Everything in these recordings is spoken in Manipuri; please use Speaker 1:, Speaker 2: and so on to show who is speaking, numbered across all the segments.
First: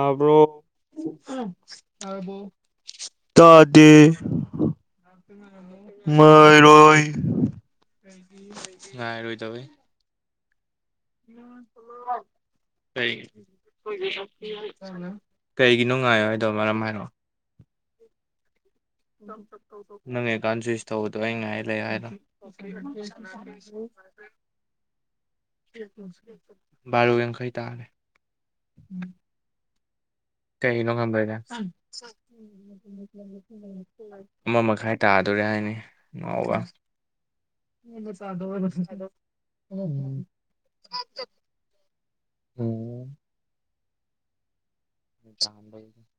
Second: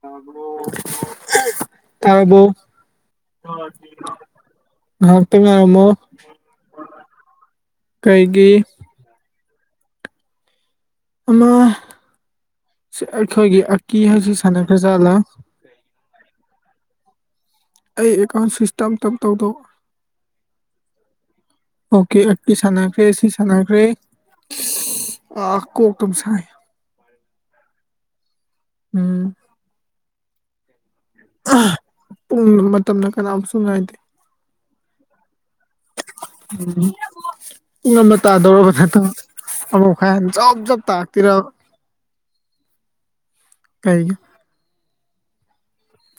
Speaker 1: ꯇꯥꯕ꯭ꯔꯣ [unintelligible] ꯇꯥꯔꯕꯣ
Speaker 2: ꯇꯥꯗꯦ
Speaker 1: [unintelligible] ꯉꯍꯥꯛꯇꯪ ꯉꯥꯏꯔꯝꯃꯣ
Speaker 2: ꯉꯥꯏꯔꯣꯏ
Speaker 1: ꯀꯩꯒꯤ
Speaker 2: ꯉꯥꯏꯔꯣꯏꯗꯧꯋꯤ꫰꫰
Speaker 1: ꯑꯃ
Speaker 2: ꯀꯔꯤ
Speaker 1: ꯑꯩꯈꯣꯏꯒꯤ ꯑꯀꯤ ꯍꯥꯏꯁꯤ ꯁꯥꯟꯅꯈ꯭ꯔꯖꯥꯠꯂ꯫
Speaker 2: ꯀꯔꯤꯒꯤꯅꯣ ꯉꯥꯏꯌꯣ ꯍꯥꯏꯗꯣ ꯃꯔꯝ ꯍꯥꯏꯔꯛꯑꯣ꯫
Speaker 1: ꯑꯩ ꯑꯦꯀꯥꯎꯟ ꯇꯞ ꯇꯞ ꯇꯧꯗꯧ
Speaker 2: ꯅꯪꯉꯀꯥꯟ ꯆꯨꯋꯏꯁ ꯇꯧꯕꯗꯣ ꯑꯩ ꯉꯥꯏ ꯂꯩ ꯍꯥꯏꯅ
Speaker 1: ꯑꯣꯀꯦ ꯑꯀꯤ
Speaker 2: [unintelligible]
Speaker 1: ꯑ ꯀꯣꯛ ꯇꯨꯝꯁꯥꯢ
Speaker 2: ꯕꯥꯔꯣ ꯌꯥꯡꯈꯩ ꯇꯥꯔꯦ
Speaker 1: ꯎꯝ
Speaker 2: ꯀꯩꯩꯅꯣ ꯉꯝꯕꯗ
Speaker 1: ꯄꯨꯡ ꯃꯇꯝꯅ ꯀꯅꯥꯝꯁꯨ ꯉꯥꯏꯗꯦ
Speaker 2: ꯑꯃ ꯃꯈꯥꯏ ꯇꯥꯗꯧꯔꯦ ꯍꯥꯏꯅꯤ [unintelligible]
Speaker 1: ꯄꯨꯡ ꯑꯃ ꯇꯥꯗꯧꯔꯕ ꯅꯠꯇꯣ ꯑꯃꯨꯛꯈꯥꯏ ꯖꯣꯞ ꯖꯣꯞ ꯇꯥꯔꯛꯇꯣꯏꯔꯕ
Speaker 2: ꯎꯝ
Speaker 1: ꯀꯩꯒꯤ
Speaker 2: [unintelligible]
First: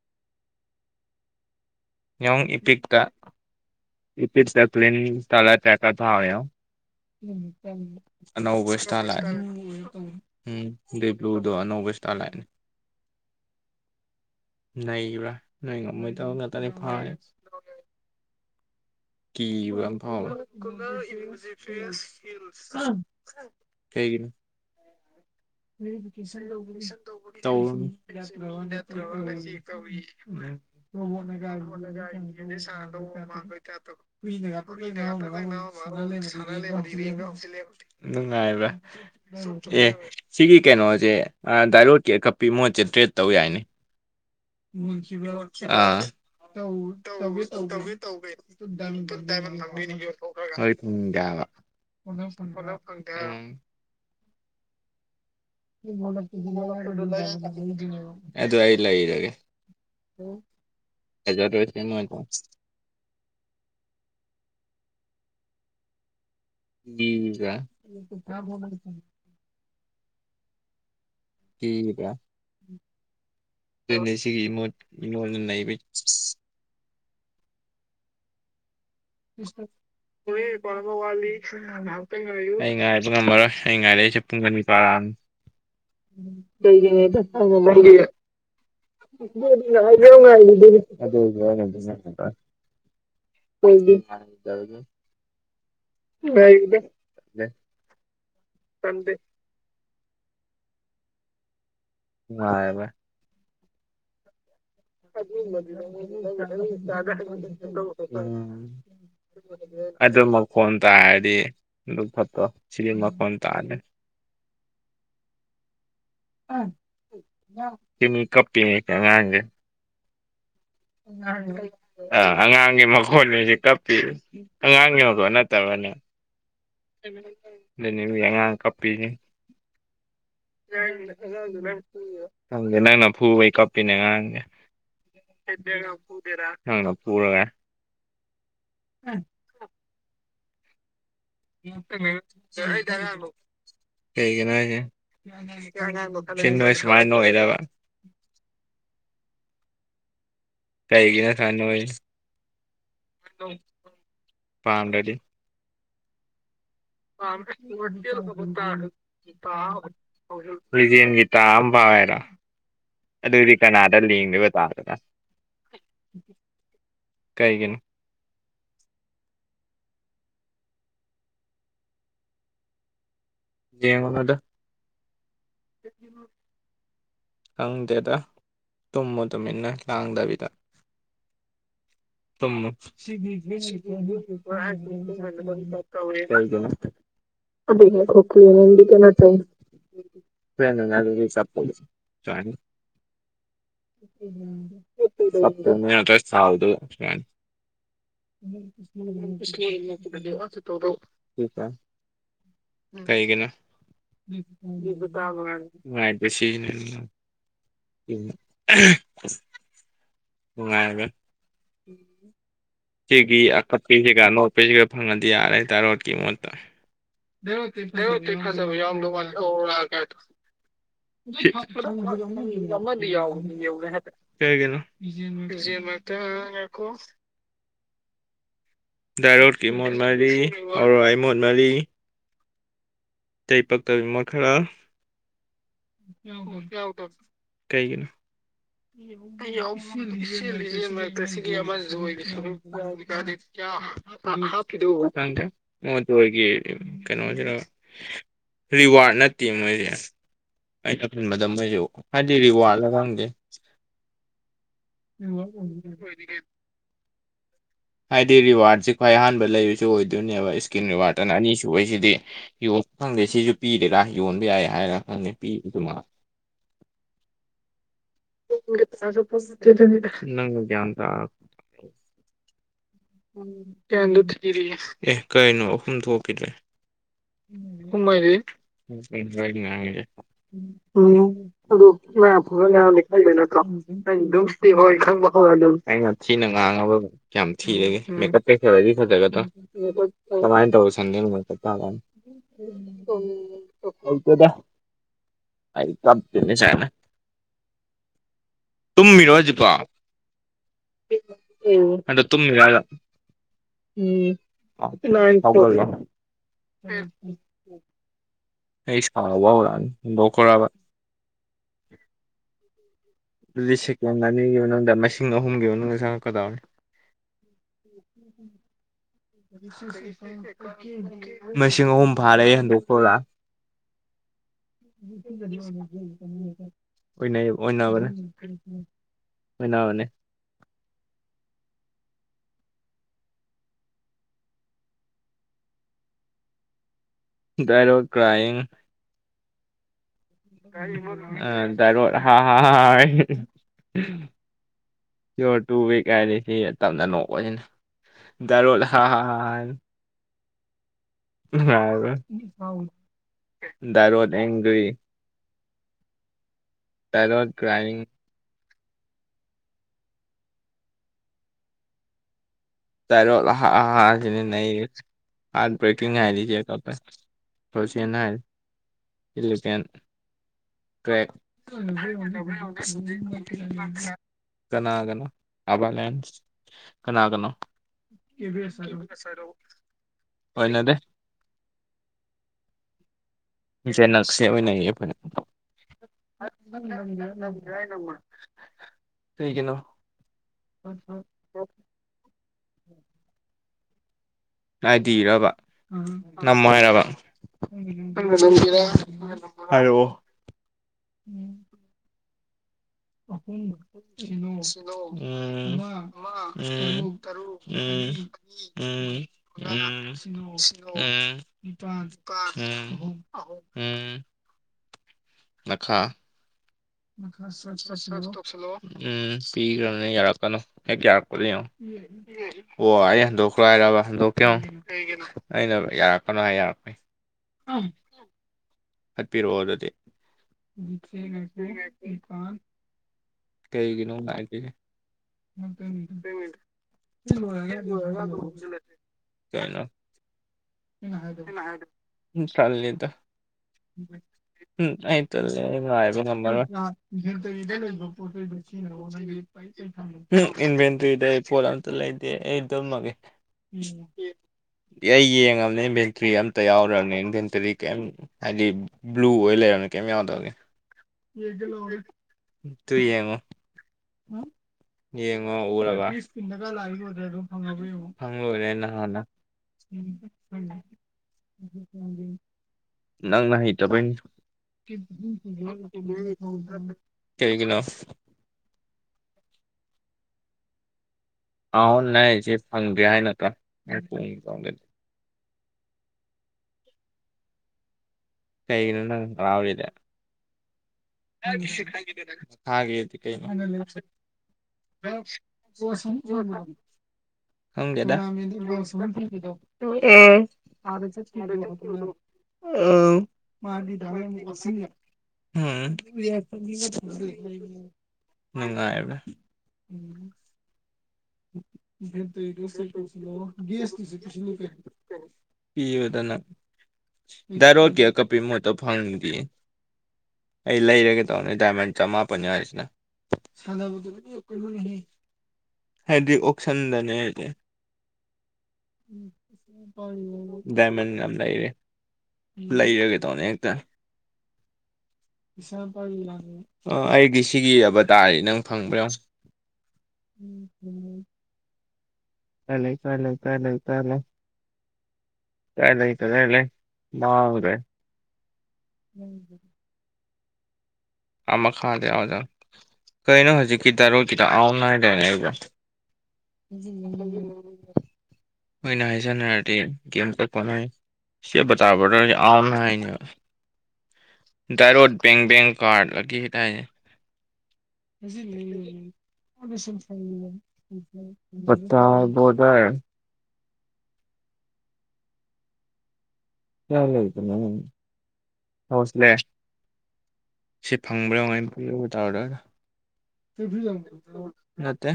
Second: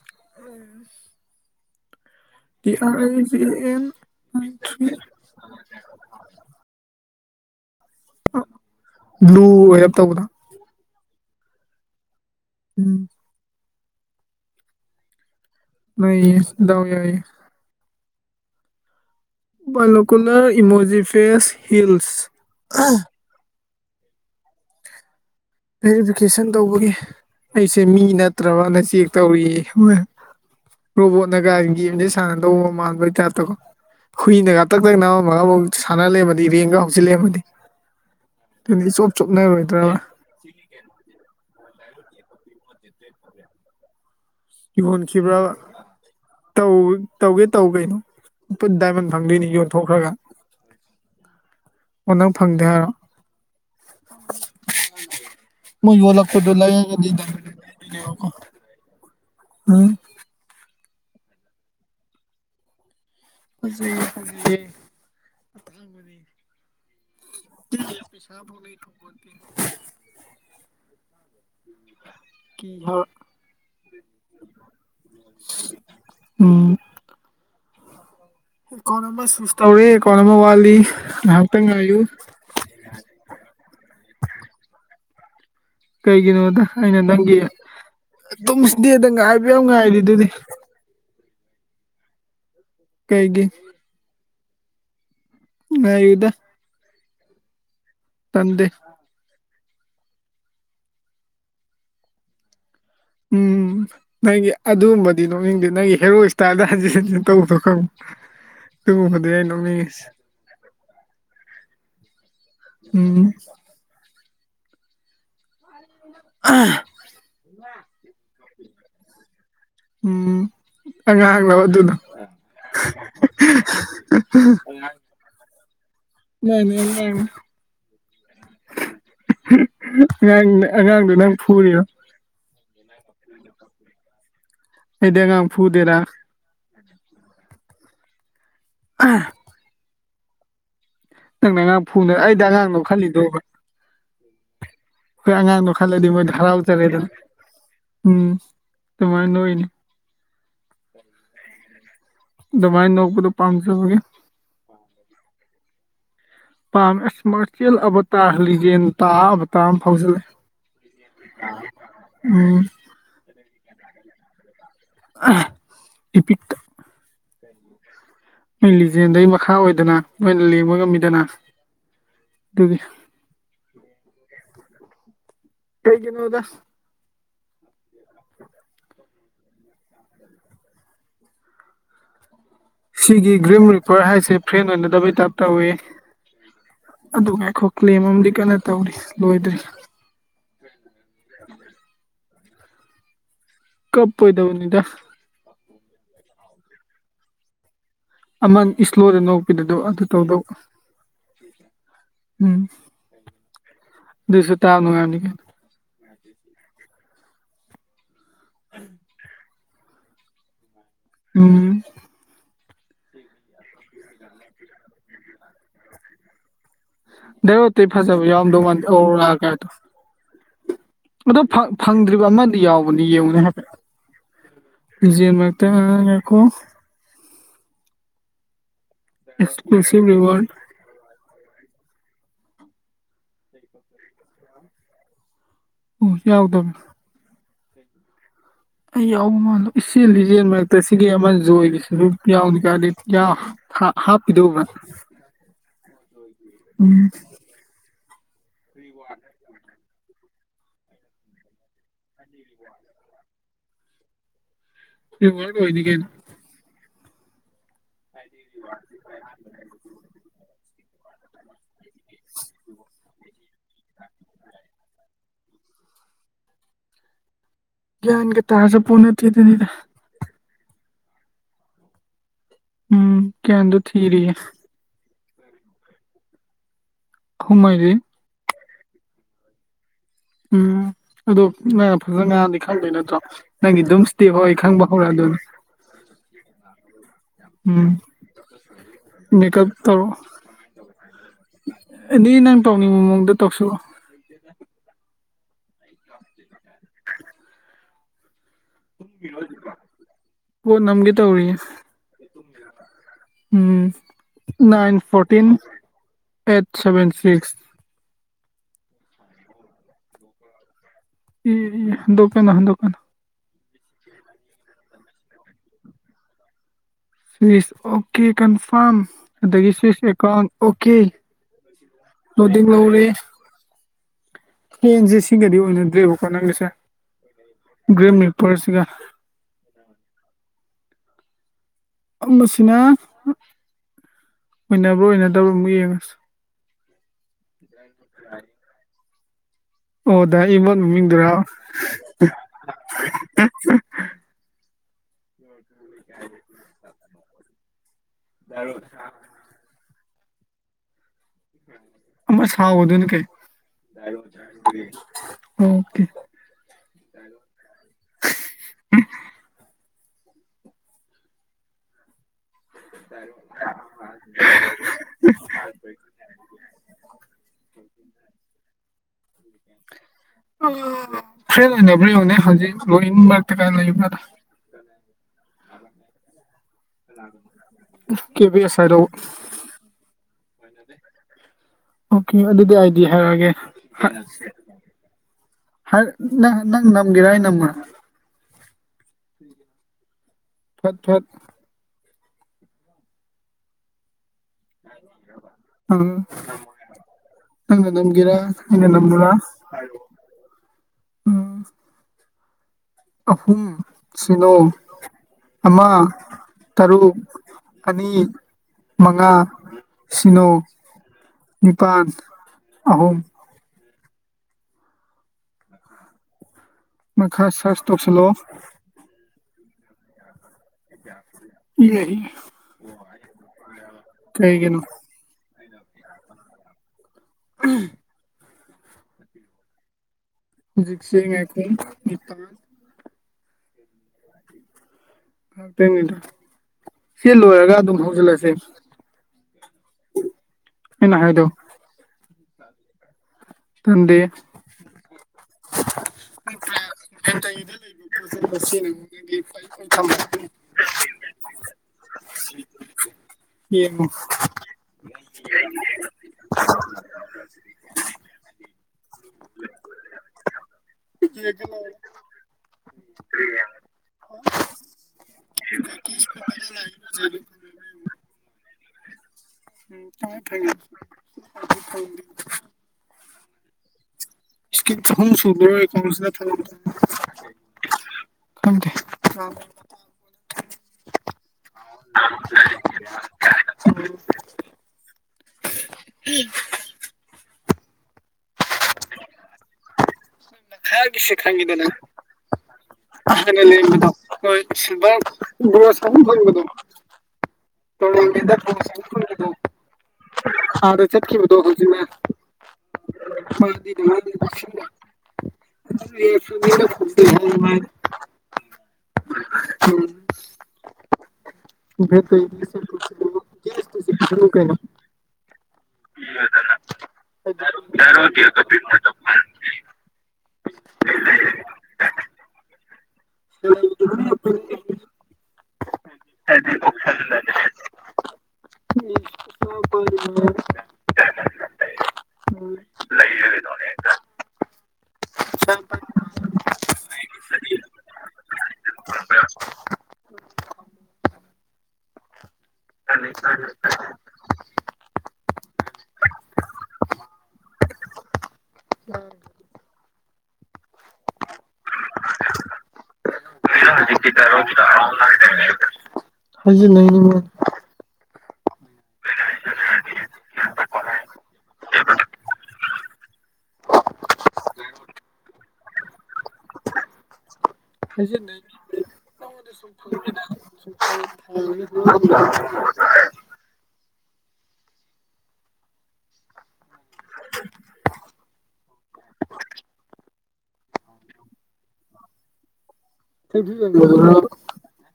Speaker 1: ꯑꯤ ꯑ ꯑꯥꯏ ꯖꯤ ꯏ ꯑꯦꯟ
Speaker 2: ꯏ ꯄꯤꯠꯁ ꯗ ꯄ꯭ꯂꯤꯟ [unintelligible] ꯑꯅꯧꯕ ꯏꯁꯇꯥꯔ
Speaker 1: ꯕ꯭ꯂꯨ
Speaker 2: ꯂꯥꯏꯠꯅꯤ
Speaker 1: ꯑꯣꯏꯔꯞ ꯇꯧꯕꯗꯣ
Speaker 2: ꯎꯝ ꯗꯤꯞ ꯕ꯭ꯂꯨꯗꯣ ꯑꯅꯧꯕ ꯏꯁꯇꯥꯔ ꯂꯥꯏꯠꯅꯤ
Speaker 1: ꯎꯝ
Speaker 2: ꯅꯩꯕ꯭ꯔꯥ ꯅꯣꯏ ꯉꯝꯃꯣꯏꯗꯕ
Speaker 1: ꯅꯩꯌꯦ
Speaker 2: ꯉꯥꯛꯇꯅꯤ
Speaker 1: ꯗꯥꯎ ꯌꯥꯏꯌꯦ
Speaker 2: ꯐꯥꯔꯤꯁꯤ ꯀꯤꯕ ꯑꯃ ꯐꯥꯎꯕ꯭ꯔ
Speaker 1: ꯕꯥꯏꯂꯣꯀꯨꯂꯔ ꯏꯃꯣꯖꯤ ꯐꯦꯁ ꯍꯤꯜꯁ
Speaker 2: [unintelligible] ꯀꯩꯒꯤ [unintelligible]
Speaker 1: ꯚꯦꯔꯤꯐꯤꯀꯦꯁꯟ ꯇꯧꯕꯒꯤ
Speaker 2: [unintelligible]
Speaker 1: ꯑꯩꯁꯦ
Speaker 2: ꯇꯧ
Speaker 1: ꯃꯤ ꯅꯠꯇ꯭ꯔꯕꯅ ꯆꯦꯛ ꯇꯧꯔꯤꯌꯦ
Speaker 2: [unintelligible]
Speaker 1: ꯔꯣꯕꯣꯠꯅꯒ ꯒꯦꯝꯖꯦ ꯁꯥꯟꯅꯗꯧꯕ ꯃꯥꯟꯕꯩ ꯇꯥꯏꯞꯇꯀꯣ ꯍꯨꯏꯅꯒ ꯇꯛ ꯇꯛ ꯅꯝꯃꯝꯃꯒ ꯑꯃꯨꯛ ꯁꯥꯟꯅ ꯂꯩꯔꯝꯃꯗꯤ ꯔꯦꯡꯒ ꯍꯧꯖꯤꯜ ꯂꯩꯔꯝꯃꯗꯤ
Speaker 2: [unintelligible] ꯅꯨꯡꯉꯥꯏꯕ꯭ꯔꯥ
Speaker 1: ꯑꯗꯨꯗꯤ ꯏꯆꯣꯞ
Speaker 2: ꯑꯦ
Speaker 1: ꯆꯣꯞꯅꯔꯣꯏꯗ꯭ꯔꯕ
Speaker 2: ꯁꯤꯒꯤ ꯀꯩꯅꯣꯖꯦ ꯑ ꯗꯥꯏꯂꯣꯠꯀꯤ ꯑꯀꯞꯄꯤ ꯃꯣꯠꯖꯦ ꯇ꯭ꯔꯦꯠ ꯇꯧ ꯌꯥꯏꯅꯦ ꯃꯁꯤꯗ
Speaker 1: ꯌꯣꯟꯈꯤꯕ꯭ꯔꯕ
Speaker 2: ꯑꯥ ꯇꯧ ꯇꯧ ꯇꯧꯒꯦ ꯇꯧꯋꯦ [unintelligible] ꯗꯥꯏꯃꯟ ꯗꯥꯏꯃꯟ ꯐꯪꯗꯣꯏꯅꯤ ꯌꯣꯟꯊꯣꯛꯈ꯭ꯔꯒ ꯍꯣꯏ ꯎꯪꯗꯦ ꯍꯥꯏꯕ ꯕꯣꯅꯁ [unintelligible] ꯕꯣꯅꯁ ꯐꯪꯗꯦ ꯍꯥꯏꯔꯣ ꯎꯝ
Speaker 1: ꯃꯣꯏ ꯌꯣꯜꯂꯛꯄꯗꯣ ꯂꯩꯔꯒꯗꯤ ꯗꯥꯏꯃꯟ
Speaker 2: [unintelligible] ꯑꯗꯨ ꯑꯩ ꯂꯩꯔꯒꯦ
Speaker 1: [unintelligible]
Speaker 2: ꯐꯖꯗꯣꯏ [unintelligible]
Speaker 1: ꯐꯖꯩꯌꯦ ꯐꯖꯩꯌꯦ [unintelligible]
Speaker 2: ꯎꯝ
Speaker 1: [unintelligible] ꯄꯩꯁꯥ ꯐꯪꯉꯤ ꯐꯪꯄꯣꯟꯇꯦ
Speaker 2: ꯀꯤꯕ꯭ꯔ
Speaker 1: ꯀꯤ ꯍꯥꯏꯕ
Speaker 2: ꯑꯗꯨꯅꯤ ꯁꯤꯒꯤ ꯏꯃꯣ ꯏꯃꯣꯅ ꯅꯩꯕꯩ ꯆ
Speaker 1: ꯎꯝ ꯑꯦꯀꯥꯎꯟ ꯑꯃ ꯁꯨꯁ ꯇꯧꯔꯦ ꯑꯦꯀꯥꯎꯟ ꯑꯃ ꯋꯥꯠꯂꯤ ꯉꯥꯏꯍꯥꯛꯇ ꯉꯥꯏꯌꯨ
Speaker 2: ꯑꯩ ꯉꯥꯏꯕ ꯉꯝꯃꯔꯣꯏ ꯑꯩ ꯉꯥꯏꯔꯛꯏꯁꯦ ꯄꯨꯡ ꯀꯟꯅꯤꯄꯥꯟꯔꯥꯡꯅꯤ
Speaker 1: ꯀꯩꯒꯤꯅꯣꯗ ꯑꯩꯅ ꯅꯪꯒꯤ
Speaker 2: ꯀ
Speaker 1: ꯇꯨꯝꯁꯗꯦꯗ ꯉꯥꯏꯕ ꯌꯥꯝ ꯉꯥꯏꯔꯤꯗꯨꯗꯤ
Speaker 2: ꯃ ꯑꯗꯨ
Speaker 1: ꯀꯩꯒꯤ
Speaker 2: [unintelligible]
Speaker 1: ꯉ ꯌꯗ
Speaker 2: ꯗ
Speaker 1: ꯇꯗꯦ
Speaker 2: ꯀꯦ ꯉꯕ
Speaker 1: ꯎꯝ ꯅꯪꯒꯤ ꯑꯗꯨꯨꯝꯕꯗꯤ ꯅꯣꯛꯅꯤꯡꯗꯦ ꯅꯪꯒꯤ ꯍꯦꯔꯣ
Speaker 2: ꯎꯝ
Speaker 1: ꯏꯁꯇꯥꯏꯜꯗ ꯍꯟꯖꯤꯟ ꯍꯟꯖꯤꯟ ꯇꯧꯕꯗꯣ ꯈꯪ ꯗꯨꯒꯨꯝꯕꯗꯨꯅꯦ ꯑꯩꯩꯅ ꯅꯣꯛꯅꯤꯡꯉꯤꯁꯤ
Speaker 2: ꯐꯣꯟ ꯇꯥꯔꯗꯤ ꯑꯗꯨ ꯐꯠꯇꯣ ꯁꯤꯗꯤ
Speaker 1: ꯎꯝ
Speaker 2: ꯃꯈꯣꯟ ꯇꯥꯗꯦ [unintelligible] ꯀꯞꯄꯤ ꯑꯉꯥꯡꯖꯦ
Speaker 1: ꯎꯝ ꯑꯉꯥꯡ ꯂꯧ ꯑꯗꯨ
Speaker 2: ꯑ ꯑꯉꯥꯡꯒꯤ ꯃꯈꯣꯜꯅꯤꯁꯤ ꯀꯞꯄꯤ ꯑꯉꯥꯡꯒꯤ ꯃꯈꯣꯜ ꯅꯠꯇꯕ꯭ꯔꯅꯦ
Speaker 1: ꯃꯥꯅꯦ ꯑꯉꯥꯡꯅꯦ
Speaker 2: ꯅꯦꯅꯦꯍꯣꯏꯒꯤ ꯑꯉꯥꯡ ꯀꯞꯄꯤꯅꯦ
Speaker 1: ꯅꯪꯅ ꯑꯉꯥꯡꯗꯣ ꯅꯪ ꯐꯨꯔꯤꯔꯣ
Speaker 2: ꯈꯪꯗꯦ ꯅꯪꯅ ꯐꯨꯕꯩ ꯀꯞꯄꯤꯅꯦ ꯑꯉꯥꯡꯖꯦ
Speaker 1: ꯑꯩꯗꯒ ꯐꯨꯗꯦꯔꯥ
Speaker 2: ꯍꯪꯅ ꯇꯔꯒ
Speaker 1: ꯑ ꯅꯪꯅ ꯑꯉꯥꯡ ꯐꯨꯅ ꯑꯩꯗꯤ ꯑꯉꯥꯡꯗꯣ ꯈꯜꯂꯤꯗꯣꯧꯕ
Speaker 2: ꯀꯩꯒꯤꯅꯣ ꯍꯥꯏꯁꯦ
Speaker 1: ꯅꯣꯛꯍꯜꯂꯗꯤ ꯃꯣꯏꯗꯣ
Speaker 2: ꯁꯤꯤꯟ ꯅꯣꯏ
Speaker 1: ꯍꯔꯥꯎꯖꯔꯦꯗꯅ
Speaker 2: ꯁꯨꯃꯥꯏꯅ ꯅꯣꯏꯗꯕ
Speaker 1: ꯎꯝ ꯇꯃꯥꯏ ꯅꯅꯦ
Speaker 2: ꯀꯥꯏꯒꯤꯅ ꯈꯅ ꯑꯣꯏꯌꯦ
Speaker 1: ꯑꯗꯨꯃꯥꯏꯅ ꯅꯣꯛꯄꯗꯣ ꯄꯥꯝꯖꯕꯒꯤ
Speaker 2: ꯄꯥꯝꯂꯤ
Speaker 1: ꯄꯥꯝꯃꯦ ꯑꯁꯃ ꯆꯦꯜꯂꯛꯑꯕ ꯇꯥꯜꯂꯤ ꯌꯦꯟ ꯇꯥꯕ ꯇꯥꯕ ꯐꯥꯎꯜꯂꯦ
Speaker 2: ꯂꯤꯖꯦꯟꯒꯤ ꯇꯥꯑ ꯑꯃꯐꯥꯎ ꯍꯥꯏꯔꯣ
Speaker 1: ꯎꯝ
Speaker 2: ꯑꯗꯨꯗꯤ ꯀꯅꯥꯗ ꯂꯦꯡꯗꯣꯏꯕ ꯇꯥꯗꯅ
Speaker 1: ꯔꯤꯄꯤꯠ
Speaker 2: ꯀꯥꯏꯒꯅꯤ
Speaker 1: ꯃꯣꯏ ꯂꯤꯖꯦꯜꯗꯒꯤ ꯃꯈꯥ ꯑꯣꯏꯗꯅ ꯂꯣꯏꯅ ꯂꯦꯡꯕ ꯉꯝꯃꯤꯗꯅ ꯑꯗꯨꯒꯤ
Speaker 2: ꯌꯦꯡꯉꯗ
Speaker 1: ꯀꯩꯒꯤꯅꯣꯗ
Speaker 2: ꯈꯪꯗꯦꯗ ꯇꯨꯝꯃꯨ ꯇꯨꯃꯤꯟꯅ ꯂꯥꯡꯗꯕꯤꯗ [unintelligible] ꯑꯗꯨꯗ
Speaker 1: ꯁꯤꯒꯤ ꯒ꯭ꯔꯤꯝ ꯔꯤꯄꯔ ꯍꯥꯏꯁꯦ ꯐ꯭ꯔꯦꯟ ꯑꯣꯏꯅꯗꯕꯩ ꯇꯥꯏꯞ ꯇꯧꯋꯦ ꯑꯗꯨ ꯉꯥꯏꯈꯣ ꯀ꯭ꯂꯦꯝ
Speaker 2: ꯍ
Speaker 1: ꯑꯃꯗꯤ ꯀꯟꯅ
Speaker 2: ꯍꯛꯂꯤꯅꯦ ꯏꯗꯤ
Speaker 1: ꯇꯧꯔꯤ
Speaker 2: ꯀꯦꯅꯥ ꯇꯥꯏ
Speaker 1: ꯂꯣꯏꯗ꯭ꯔꯤ
Speaker 2: ꯆ
Speaker 1: ꯀꯞꯄꯣꯏꯗꯕꯅꯤꯗ
Speaker 2: ꯁꯇꯅꯤ ꯅꯠꯇ ꯁꯥꯎꯗ
Speaker 1: ꯑꯃ ꯏꯁꯂꯣꯗ ꯅꯣꯛꯄꯤꯗꯨꯗꯣ ꯑꯗꯨ ꯇꯧꯗꯧꯕ
Speaker 2: ꯄ
Speaker 1: ꯎꯝ
Speaker 2: ꯀꯩꯒꯤꯅ
Speaker 1: ꯑꯗꯨꯁꯨ ꯇꯥꯕ ꯅꯨꯡꯉꯥꯏꯕꯅꯤ ꯀꯩꯅꯣ
Speaker 2: ꯥꯏꯗꯁꯤꯅ ꯎꯦ
Speaker 1: ꯎꯝ
Speaker 2: ꯁꯤꯒꯤ ꯑꯀꯠꯄꯁꯤꯒ ꯅꯣꯄꯩꯁꯤꯒ ꯐꯪꯉꯗꯤ ꯌꯥꯔꯦ ꯍꯥꯏꯇꯥꯔꯣꯠꯀꯤ ꯃꯣꯠꯇ
Speaker 1: ꯗꯥꯏꯔꯣꯠꯇꯩ ꯐꯖꯕ ꯌꯥꯎꯔꯝꯗꯧ ꯃꯥꯟꯗꯦ
Speaker 2: ꯈꯖꯗ ꯃꯥ
Speaker 1: ꯑꯧꯔꯥ ꯀꯥꯏꯗꯣ
Speaker 2: ꯊ ꯀ
Speaker 1: [inaudible] ꯐꯪꯗ꯭ꯔꯤꯕ ꯑꯃꯗꯤ
Speaker 2: ꯧꯦ
Speaker 1: ꯌꯥꯎꯕꯅꯤ
Speaker 2: ꯍꯥꯏ ꯀꯅꯣ
Speaker 1: ꯖꯤꯟ ꯃꯇꯀꯣ
Speaker 2: ꯀꯣ ꯗꯥꯏꯔꯣꯠꯀꯤ
Speaker 1: ꯑꯦꯛꯁꯀ꯭ꯂꯨꯁꯤꯞ
Speaker 2: ꯃꯣꯟꯃꯔꯤ
Speaker 1: ꯔꯤꯋꯥꯔꯗ
Speaker 2: ꯑꯔꯋꯥ ꯏ ꯃꯣꯟꯃꯔꯤ ꯏꯩ ꯄꯛꯇꯕꯤꯃ ꯈꯔ
Speaker 1: ꯑꯣ ꯌꯥꯎꯗꯕꯅꯤ
Speaker 2: ꯀꯩꯒꯤꯅꯣ
Speaker 1: ꯑꯩ ꯌꯥꯎꯕ ꯃꯥꯜꯂꯣ ꯏꯆꯦꯜ ꯂꯤꯆꯦꯜ ꯃꯔꯛꯇ ꯁꯤꯒꯤ ꯑꯃ ꯖꯣꯏꯒꯤꯁꯨ ꯑꯗꯨꯝ ꯌꯥꯎꯅꯤ ꯀꯥꯟꯗ
Speaker 2: ꯃ ꯑꯣꯏꯒꯤ
Speaker 1: ꯎꯝ
Speaker 2: ꯀꯩꯅꯣꯁꯤꯔ ꯔꯤꯋꯥꯔꯠ ꯅꯠꯇꯦ ꯃꯣꯏꯁꯦ ꯑꯩꯅ ꯈꯟꯕꯗ ꯃꯣꯏꯁꯦ ꯍꯥꯏꯗꯤ ꯔꯤꯋꯥꯔꯗꯂ ꯈꯪꯗꯦ
Speaker 1: ꯔꯤꯋꯥꯔꯗ
Speaker 2: ꯎ
Speaker 1: ꯑꯣꯏꯅꯤ ꯀꯩꯅꯣ
Speaker 2: ꯍꯥꯏꯗꯤ ꯔꯤꯋꯥꯔꯠꯁꯦ ꯈ꯭ꯋꯥꯏ ꯑꯍꯥꯟꯕ ꯂꯩꯕꯁꯨ ꯑꯣꯏꯗꯣꯏꯅꯦꯕ ꯏꯁꯀ꯭ꯔꯤꯟ ꯔꯤꯋꯥꯔꯠ ꯑꯅ ꯑꯅꯤ ꯁꯤꯩꯁꯤꯗꯤ ꯌꯣꯟ ꯈꯪꯗꯦ ꯁꯤꯁꯨ ꯄꯤꯔꯦꯔꯥ ꯌꯣꯟꯕ ꯌꯥꯏ ꯍꯥꯏꯔ ꯈꯪꯗꯦ ꯄꯤ ꯑꯗꯨꯃ
Speaker 1: ꯒ꯭ꯌꯥꯟꯒ ꯇꯥꯖ
Speaker 2: ꯪ
Speaker 1: ꯄꯣꯠ ꯅꯠꯇꯦ ꯑꯗꯨꯅꯤꯗ
Speaker 2: ꯇ
Speaker 1: ꯎꯝ ꯒ꯭ꯌꯥꯟꯗꯣ
Speaker 2: ꯀ ꯑꯗꯨ
Speaker 1: ꯊꯤꯔꯤꯌꯦ
Speaker 2: ꯊꯔꯤ ꯑꯦ ꯀꯩꯅꯣ ꯑꯍꯨꯝ ꯊꯣꯛꯈꯤꯗ꯭ꯔꯦ
Speaker 1: ꯑꯍꯨꯝ ꯍꯥꯏꯗꯤ
Speaker 2: ꯎꯝ
Speaker 1: ꯎꯝ ꯑꯗꯣ ꯅꯪ ꯐꯖꯅ
Speaker 2: ꯐ
Speaker 1: ꯉꯥꯡꯉꯗꯤ ꯈꯪꯗꯣꯏ
Speaker 2: ꯉ
Speaker 1: ꯅꯠꯇ꯭ꯔꯣ ꯅꯪꯒꯤ ꯑꯗꯨꯝ ꯏꯁꯇꯦꯞ
Speaker 2: ꯗꯝ ꯍꯣꯏ ꯈꯪꯕ
Speaker 1: ꯍꯧꯔꯛꯑꯗꯣꯏꯅꯤ
Speaker 2: ꯍ ꯑꯗꯨ ꯊꯤꯅ ꯉꯥꯡꯉꯕ ꯀꯌꯥꯝ
Speaker 1: ꯎꯝ
Speaker 2: ꯊꯤꯔꯒꯦ ꯃꯦꯞ ꯀꯩ ꯈꯔꯗꯤ ꯐꯖꯒꯗ
Speaker 1: ꯃꯦꯀꯞ ꯇꯧꯔꯣ
Speaker 2: ꯀꯃꯥꯏꯅ ꯇꯧ ꯁꯟꯗꯦ
Speaker 1: ꯑꯦꯅꯤ ꯅꯪ ꯇꯧꯅꯤꯡꯕ ꯃꯑꯣꯡꯗ ꯇꯧꯁꯤ
Speaker 2: ꯑꯩꯗ ꯑꯩ ꯇꯞ ꯆꯅ ꯇꯨꯝꯃꯤꯔꯣ ꯍꯧꯖꯤꯛꯀꯣ
Speaker 1: ꯄꯣꯠ ꯅꯝꯒꯦ ꯇꯧꯔꯤꯌꯦ
Speaker 2: ꯑꯗꯣ ꯇꯨꯝꯃꯤꯔꯣꯒ um
Speaker 1: nine fourteen eight seven six
Speaker 2: ꯑꯩ ꯁꯥꯎꯕ ꯍꯧꯔꯅꯤꯗ ꯀꯕ
Speaker 1: ꯑꯦ ꯍꯟꯗꯣꯛꯀꯅꯥ ꯍꯟꯗꯣꯛꯀꯅꯣ
Speaker 2: ꯑꯗꯨ ꯂꯤ ꯁꯦꯀꯦꯟ ꯑꯅꯤꯒꯤ ꯃꯅꯨꯡꯗ ꯃꯁꯤꯡ ꯑꯍꯨꯝꯒꯤ ꯃꯅꯨꯡꯗ ꯆꯪꯉꯛꯀꯗꯧꯅꯤ
Speaker 1: ꯐꯁ ꯑꯣꯀꯦ ꯀꯟꯐꯥꯔꯝ ꯑꯗꯒꯤ ꯁ꯭ꯋꯤꯁ ꯑꯦꯀꯥꯎꯟ ꯑꯣꯀꯦ
Speaker 2: ꯃꯁꯤꯡ ꯑꯍꯨꯝ ꯐꯥꯔꯦ ꯑꯩ
Speaker 1: ꯂꯣꯗꯤꯡ ꯂꯧꯔꯦ
Speaker 2: ꯍꯟꯗꯣꯛꯈ꯭ꯔꯣꯔꯥ
Speaker 1: ꯍꯦꯟꯁꯦ ꯁꯤꯒꯗꯤ ꯑꯣꯏꯅꯅꯗ꯭ꯔꯦꯕꯀꯣ ꯅꯪꯒꯁꯦ
Speaker 2: ꯑꯣꯏꯅꯩ
Speaker 1: ꯒ꯭ꯔꯦ ꯃꯤꯜꯄꯔ ꯁꯤꯒ
Speaker 2: ꯅꯥꯎꯅꯦ
Speaker 1: ꯃꯁꯤꯅ ꯑꯣꯏꯅꯕ꯭ꯔꯥ ꯑꯣꯏꯅꯗꯕ꯭ꯔꯥ ꯑꯃꯨꯛ ꯌꯦꯡꯉꯁꯤ
Speaker 2: ꯗꯔꯣ ꯀ꯭ꯔꯥꯏꯡ
Speaker 1: ꯍꯗ
Speaker 2: ꯑ ꯇꯔ ꯍꯥ ꯍꯥ ꯄꯤꯌꯣꯔ ꯇꯨ ꯋꯤꯛ ꯍꯥꯏꯗꯤ ꯁꯤ ꯇꯞꯅ ꯅꯣꯛꯄꯁꯤꯅ ꯗꯔꯣꯜ ꯍꯥ ꯍꯥ ꯅꯨꯡꯉꯥꯏꯔꯣꯏ
Speaker 1: ꯑꯃ ꯁꯥꯥꯎ ꯑꯣ ꯑꯗꯨꯅ ꯀꯩ
Speaker 2: ꯗꯥꯏꯔꯣꯠ ꯑꯦꯡꯒ꯭ꯔꯤ
Speaker 1: ꯑꯣꯀꯦ
Speaker 2: ꯇꯥꯏꯣ ꯭ꯔ ꯇꯔꯣ ꯍꯥ ꯭ꯔꯦꯀꯤ ꯍꯥꯏ ꯂꯤ ꯀꯄꯦ ꯊꯣꯁꯤꯅ ꯏꯜꯂ ꯀꯦꯟ
Speaker 1: ꯑ ꯐ꯭ꯔꯦꯟ ꯑꯣꯏꯅꯕ꯭ꯔꯎꯅꯦ ꯍꯧꯖꯤꯛ ꯂꯣꯏ ꯃꯔꯛꯇ ꯀꯥꯏꯅ ꯂꯩꯕ꯭ꯔꯗ
Speaker 2: ꯀꯅꯥ ꯀꯅꯣ ꯑꯕꯂꯦꯟꯁ ꯀꯅꯥ ꯀꯅꯣ
Speaker 1: ꯀꯦꯕꯤ ꯑꯦ ꯁꯥꯏꯠꯧ
Speaker 2: ꯑꯣꯏꯅꯅꯦꯦ
Speaker 1: ꯑꯣꯀꯦ ꯑꯗꯨꯗꯤ ꯑꯩꯗꯤ ꯍꯥꯏꯔꯑꯒꯦ
Speaker 2: ꯏꯆꯦ ꯅꯛꯁꯦ ꯑꯣꯏꯅ ꯑꯩꯈꯣꯏꯅ
Speaker 1: ꯍꯥꯏꯔ
Speaker 2: ꯀ ꯀꯩꯅꯣ
Speaker 1: ꯐꯠ ꯐꯠ
Speaker 2: ꯎꯝ ꯥꯏꯗꯤꯔꯕ
Speaker 1: ꯑꯥ
Speaker 2: ꯅꯝꯥꯏꯔꯕ
Speaker 1: ꯅꯪꯅ ꯅꯝꯒꯦꯔꯥ ꯑꯩꯅ ꯅꯝꯃꯨꯔꯥ
Speaker 2: ꯍꯥꯏꯔꯛꯑꫭ ꯎꯝ
Speaker 1: ꯑꯍꯨꯝ ꯁꯤꯅꯣ
Speaker 2: ꯎꯝ
Speaker 1: ꯑꯃ
Speaker 2: ꯎꯝ
Speaker 1: ꯇꯔꯨꯛ
Speaker 2: ꯎꯝ
Speaker 1: ꯑꯅꯤ ꯃꯉꯥ
Speaker 2: ꯎ ꯁꯣ
Speaker 1: ꯁꯤꯅꯣ
Speaker 2: ꯁꯤꯣ ꯇ
Speaker 1: ꯅꯤꯄꯥꯜ
Speaker 2: ꯀꯥ
Speaker 1: ꯑꯍꯨꯝ
Speaker 2: ꯅꯈꯥ
Speaker 1: ꯃ ꯈꯔ ꯁꯋꯥꯁꯇꯁꯤꯂꯣ
Speaker 2: ꯎꯝ ꯄꯤꯈ꯭ꯔꯕꯅꯦ ꯌꯥꯔꯛꯀꯅꯨ ꯍꯦꯛ ꯌꯥꯔꯛꯄꯅꯦ ꯌꯦꯡꯉꯣ ꯑꯣ ꯑꯩ ꯍꯟꯗꯣꯛꯈ꯭ꯔ ꯍꯥꯏꯔꯕ ꯍꯟꯗꯣꯛꯀꯦꯉꯣ
Speaker 1: ꯀꯩꯒꯤꯅꯣ
Speaker 2: ꯑꯩꯅ ꯌꯥꯔꯛꯄꯅꯨ ꯍꯥꯏ ꯌꯥꯔꯛꯄꯩ ꯍꯥꯠꯄꯤꯔꯔꯕꯗꯗꯤ
Speaker 1: ꯖꯤꯛꯁ ꯃꯦꯀ ꯃꯇꯥꯟ
Speaker 2: ꯀꯩꯒꯤꯅꯣ ꯂꯥꯛꯇꯔꯤꯁꯦ cannot hear
Speaker 1: ꯉꯥꯛꯇꯪꯅꯤꯗ ꯁꯤ
Speaker 2: properly
Speaker 1: ꯂꯣꯏꯔꯒ
Speaker 2: and
Speaker 1: ꯑꯗꯨꯝ
Speaker 2: low
Speaker 1: ꯍꯧꯖꯤꯜꯂꯁꯦ
Speaker 2: voice ꯀꯅꯣ
Speaker 1: ꯑꯩꯅ ꯍꯥꯏꯗꯣ
Speaker 2: ꯇꯥꯟꯂꯤꯗ
Speaker 1: ꯇꯥꯟꯗꯦ
Speaker 2: ꯎꯝ ꯑꯩ ꯇꯥꯟꯂ ꯉꯥꯏꯕ ꯉꯥꯝꯃꯔꫭ
Speaker 1: ꯃꯦꯟꯇꯒꯤꯗ ꯂꯩꯕ ꯄꯣꯠ ꯆꯩ ꯃꯁꯤꯡ ꯑꯃꯒꯤ ꯄꯩ ꯊꯝ
Speaker 2: ꯎꯝ ꯏꯟꯚꯦꯟꯇ꯭ꯔꯤꯗ ꯑꯩ ꯄꯣꯠ ꯑꯝꯇ ꯂꯩꯇꯦ ꯑꯩ ꯑꯗꯨꯝꯃꯒꯦ
Speaker 1: ꯌꯦꯡꯑꫭ
Speaker 2: ꯑꯩ ꯌꯦꯡꯉꯕꯅꯦ ꯏꯟꯚꯦꯟꯇ꯭ꯔꯤ ꯑꯃꯝꯇ ꯌꯥꯎꯔꯕꯅꯦ ꯏꯟꯚꯦꯟꯇ꯭ꯔꯤ ꯀꯩ ꯍꯥꯏꯗꯤ ꯕ꯭ꯂꯨ ꯑꯣꯏ ꯂꯩꯔꯕꯅꯤ ꯀꯩꯝ ꯌꯥꯎꯗꯕꯒꯦ
Speaker 1: ꯌꯦꯡꯉ ꯂꯣꯏꯔꯦ
Speaker 2: ꯇꯨꯏꯌꯦꯡꯉꯑꫭ ꯌꯦꯉꯣ ꯎꯔꯕꯔꯥ ꯐꯪꯂꯣꯏꯔꯦ ꯅ ꯍꯥꯟꯅ
Speaker 1: ꯎꯝ ꯐ
Speaker 2: ꯅꯪꯅ ꯍꯩꯇꯕꯒꯅꯤ
Speaker 1: ꯏꯁꯀꯤꯞ ꯑꯍꯨꯝ ꯁꯨꯗꯣꯔꯦ ꯑꯦꯀꯥꯎꯟꯁꯤꯗ
Speaker 2: ꯀꯩꯒꯤꯅ
Speaker 1: ꯊꯝꯗꯦ
Speaker 2: ꯑꯥ ꯅ ꯑꯩꯁꯦ ꯐꯪꯗꯦ ꯍꯥꯏ ꯅꯠꯇ꯭ꯔꯥ
Speaker 1: ꯎꯝ
Speaker 2: ꯀꯩꯒꯤꯅꫭ ꯅꯪ ꯍꯔꯥꯎꯔꯗꯤ
Speaker 1: ꯎꯝ ꯈꯒꯤꯁꯨ ꯈꯪꯒꯤꯗ ꯅꯪ
Speaker 2: ꯃꯈꯥꯒꯤꯗꯤ ꯀꯩꯅꯣ
Speaker 1: ꯍꯣꯏ ꯁꯤꯕꫪ ꯐꯕꯗꯣ
Speaker 2: ꯈꯪꯗꯦꯗ
Speaker 1: ꯑꯥꯗ ꯆꯠꯈꯤꯕꯗꯣ ꯍꯧꯖꯤꯛꯅ
Speaker 2: ꯑꯥ
Speaker 1: ꯃꯥꯗꯤ ꯃꯥꯒꯤ ꯂꯧꯁꯤꯡꯗ
Speaker 2: ꯑ ꯃꯥꯔ
Speaker 1: No
Speaker 2: ꯅꯤꯡꯉꯥꯏꯕꯅꯦ
Speaker 1: word
Speaker 2: ꯒꯩꯁꯇꯁꯨ ꯄꯤꯁꯤꯟꯂꯛꯑꫭ
Speaker 1: ꯀꯩꯅꯣ
Speaker 2: ꯀꯩꯅꫭ ꯄꯤꯔꫭꯗꯅ ꯗꯥꯏꯔꯣ ꯀ ꯀꯄꯤ ꯃꯠꯇꯣ ꯐꯪꯗꯤ ꯑꯩ ꯂꯩꯔꯒꯦ ꯇꯧꯅꯤ ꯗꯥꯏꯃꯟ ꯆꯃꯥꯄꯟ ꯌꯥꯎꯔꯤꯁꯤꯅ ꯍꯥꯏꯗꯤ ꯑꯣꯛꯁꯟꯗꯅꯦ ꯍꯥꯏꯁꯦ
Speaker 1: ꯄ
Speaker 2: ꯗꯥꯏꯃꯟ ꯌꯥꯝ ꯂꯩꯔꯦ ꯂꯩꯔꯦꯒ ꯇꯧꯕꯅꯦ ꯍꯦꯛꯇ ꯑ ꯑꯩꯒꯤ ꯁꯤꯒꯤ ꯇ ꯅꯪ ꯐꯪꯕ꯭ꯔ ꯌꯦꯡꯑꫭ ꯇꯥꯂꯦ ꯇꯥꯂꯦ ꯇꯥꯂꯦ ꯇꯥꯂꯦ ꯀꯥꯏꯂꯩ ꯀꯗꯥꯏꯂꯩ ꯅꯥꯋꯥ ꯂꯧꯗꯦ ꯎꯝ ꯑꯥ ꯃꯈꯥꯗ ꯌꯥꯎꯖꯥꯠ ꯀꯩꯅꯣ ꯍꯧꯖꯤꯛꯀꯤ ꯗꯥꯏꯔꯣꯠꯀꯤꯗꯣ ꯑꯥꯎꯟ ꯍꯥꯏꯗꯥꯏꯅꯦ ꯑꯩꯕꯣ [inaudible]
Speaker 1: ꯍꯥꯏꯖꯤꯟꯅꯩꯅꯤꯅꯦ
Speaker 2: ꯍꯣꯏꯅ ꯍꯥꯏ ꯁꯥꯟꯅꯔꯗꯤ ꯒꯦꯝ ꯂꯣꯏ ꯀꯣꯅꯩ ꯆꯦꯞꯄ ꯇꯥꯕ꯭ꯔꯥꯗ ꯑꯥꯎꯅ ꯍꯥꯏꯅꯦꯕ ꯗꯥꯏꯔꯣꯠ ꯕꯦꯡ-ꯕꯦꯡ ꯀꯥꯔꯠꯑꯒꯤ ꯍꯤꯗꯥꯏꯅꯦ
Speaker 1: ꯍꯥꯏꯖꯤꯟꯅꯩ ꯅꯪꯉꯣꯟꯗ ꯁꯨꯝ ꯐꯪꯉꯤꯗ ꯁꯨꯝ
Speaker 2: [unintelligible] ꯄꯠꯇꯥ ꯕꫭꯗꯔ ꯆꯂ ꯂꯤꯔꯕꫭ ꯅꯪ ꯑꫭ ꯁꯤꯗꯂꯩꯔꯦ ꯁꯤ ꯐꯪꯕ꯭ꯔꯥꯥ ꯌꯦꯡꯑꫭ ꯄꯨꯤꯕ ꯇꯥꯔꯗꯔ
Speaker 1: ꯊ
Speaker 2: ꯅꯠꯇꯦ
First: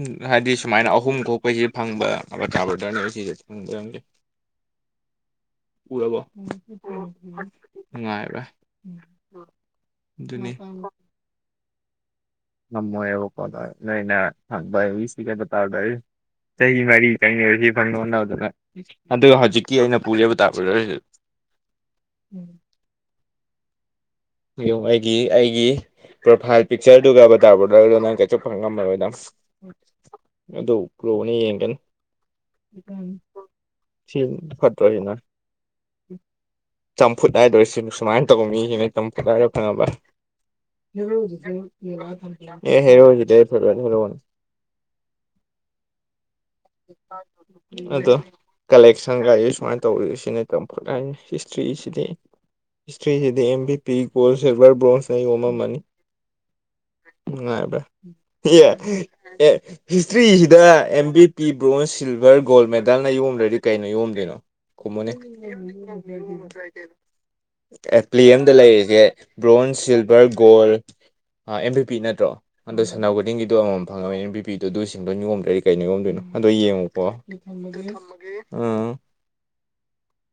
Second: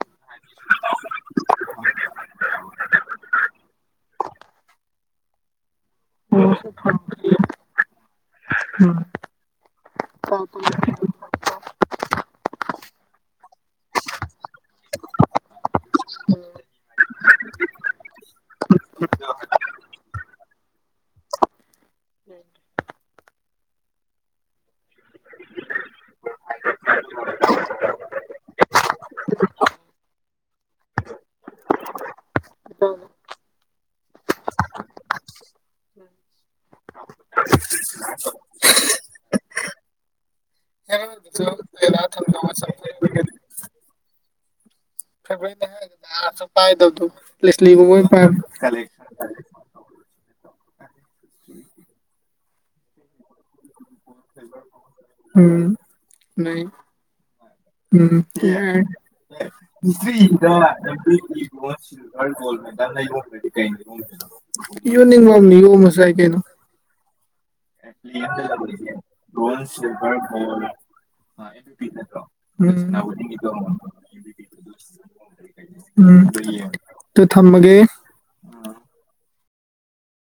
Speaker 2: ꯎ ꯍꯥꯏꯗꯤ ꯁꯨꯃꯥꯏꯅ ꯑꯍꯨꯝ ꯊꫭꯛꯄꯩꯁꯤꯗ ꯐꯪꯕ ꯑꯕꯇꯥꯔ ꯕꫭꯗꫪꯅꯦ ꯁꯤꯁꯦ ꯐꯪꯖꯔꯝꯒꯦ
Speaker 1: [inaudible]
Speaker 2: ꯎꯔꯥꯕꯣ ꯅꯨꯡꯉꯥꯏꯔꯥ ꯑꯗꯨꯅꯤ [inaudible] ꯉꯝꯃꯣꯏꯕ ꯀꯥꯗꯥꯏꯗꯩ ꯅꯩꯅ ꯍꯪꯕ ꯏꯤꯁ [unintelligible] ꯀꯥꯇꯥꯔꯗꯩ ꯆꯍꯤ ꯃꯔꯤ ꯆꯪꯅꯤꯕ ꯁꯤ ꯐꯪꯅꯕ ꯍꯣꯠꯅꯕꯗ ꯅꯪ ꯑꯗꯨꯒ ꯍꯧꯖꯤꯛꯀꯤ ꯑꯩꯅ ꯄꯨꯔꯤꯕ ꯗꯥꯛ ꯔꯨꯂ꯭ꯔꯖꯤ
Speaker 1: ꯎꯝ [inaudible]
Speaker 2: ꯑꯩꯒꯤ-ꯑꯩꯒꯤ ꯄ꯭ꯔꯣꯐꯥꯏꯜ ꯄꯤꯛꯆꯔꯗꯨꯒ ꯕꯗꯥꯔꯕꯣꯔꯗꯔ ꯅꯪ ꯀꯩꯁꯨꯛ ꯐꯥ ꯉꯝꯃꯔꯣꯏꯗꯝ ꯑꯗꯨ ꯀꯂꯣ ꯑꯩꯅ ꯌꯦꯡꯒꯟ ꯁꯤ ꯐꯠꯇꯔꯣ ꯑꯩ ꯅꯨꯅ ꯆꯝꯐꯨꯠ ꯍꯥꯏꯗꯣꯏꯔꯤꯁꯤꯕꯨ ꯁꯨꯃꯥꯏꯅ ꯇꯧꯕ ꯃꯤꯅ ꯆꯝꯐꯨꯠ ꯍꯥꯏꯔꯣ ꯈꯪꯑꯕ ꯑꯦ ꯍꯦꯔꯣꯗꯨꯗꯤ ꯑꯩ ꯐꯦꯕ꯭ꯔꯥꯠ ꯍꯦꯔꯣꯅꯦ
Speaker 1: ꯐꯦꯕ꯭ꯔꯥꯠꯇ ꯍꯥꯏꯔꯒ ꯅꯥ ꯑꯆꯧ ꯄꯥꯏ
Speaker 2: ꯑꯗꯣ ꯀꯂꯦꯛꯁꯟꯒ ꯑꯦꯁ ꯋꯥꯟ ꯇꯧꯔꯤꯁꯤꯅꯦ ꯀꯝꯐꯨꯠ ꯍꯥꯏꯅꯤ ꯍꯤꯁꯇ꯭ꯔꯤꯁꯤꯗꯤ ꯍꯤꯁꯇ꯭ꯔꯤꯁꯤꯗꯤ ꯑꯦꯝ ꯕꯤ ꯄꯤ ꯒꯣꯜ
Speaker 1: ꯄꯥꯏꯕ
Speaker 2: ꯁꯤꯜꯚꯔ ꯕ꯭ꯔꯣꯟꯖ
Speaker 1: ꯎꯝ
Speaker 2: ꯌꯣꯝꯃꯝꯃꯅꯤ
Speaker 1: ꯅꯩ
Speaker 2: ꯅꯨꯡꯉꯥꯏꯕ꯭ꯔꯥ
Speaker 1: ꯎꯝ [inaudible] ꯕꯣꯁ
Speaker 2: ꯑꯦ
Speaker 1: ꯁꯤꯜꯕ꯭ꯔ
Speaker 2: ꯍꯤꯁꯇ꯭ꯔꯤꯁꯤꯗ M B P bronze silver
Speaker 1: gold ꯃꯦꯗꯜꯅ ꯌꯣꯝꯗ꯭ꯔꯥꯗꯤ
Speaker 2: ꯌꯣꯝꯗ꯭ꯔꯗꯤ
Speaker 1: ꯀꯩꯅꯣ
Speaker 2: ꯌꯣꯝꯗꯣꯏꯅꯣ ꯈꯨꯝꯃꯨꯅꯦ
Speaker 1: ꯌꯣꯝꯅꯤꯡ-ꯌꯣꯝꯅꯤꯡ ꯌꯣꯃꯥꯁꯨ ꯌꯥꯏ ꯀꯩꯅꯣ [inaudible]
Speaker 2: ꯑꯦ ꯄ꯭꯭ꯂꯤ ꯑꯦꯝꯗ ꯂꯩꯔꯤꯒꯦ ꯕ꯭ꯔꯣꯟꯖ ꯁꯤꯜꯚꯔ ꯒꯣꯜ ꯑꯥ ꯑꯦꯝ ꯕꯤ ꯄꯤ ꯅꯠꯇ꯭ꯔꯣ ꯑꯗꯣ
Speaker 1: ꯎꯝ
Speaker 2: ꯁꯥꯟꯅꯕ ꯈꯨꯗꯤꯡꯒꯤꯗꯨ ꯑꯃꯃꯝ ꯐꯪꯉꯥꯕꯅꯤꯅ ꯑꯦꯝ ꯕꯤꯗꯨ ꯑꯗꯨ ꯁꯤꯡꯗꯨꯅ ꯌꯣꯝꯗ꯭ꯔꯥꯗꯤ ꯀꯩꯅ
Speaker 1: ꯎꯝ
Speaker 2: ꯌꯣꯝꯗꯣꯏꯅꯣ ꯑꯗꯣ ꯌꯦꯡꯉꯨꯀꯣ
Speaker 1: ꯇꯨ
Speaker 2: ꯑꯩ
Speaker 1: ꯊꯝꯃꯒꯦ
Speaker 2: ꯊꯝꯃꯥꯒꯦ-ꯊꯝꯃꯥꯒꯦ ꯎꯝ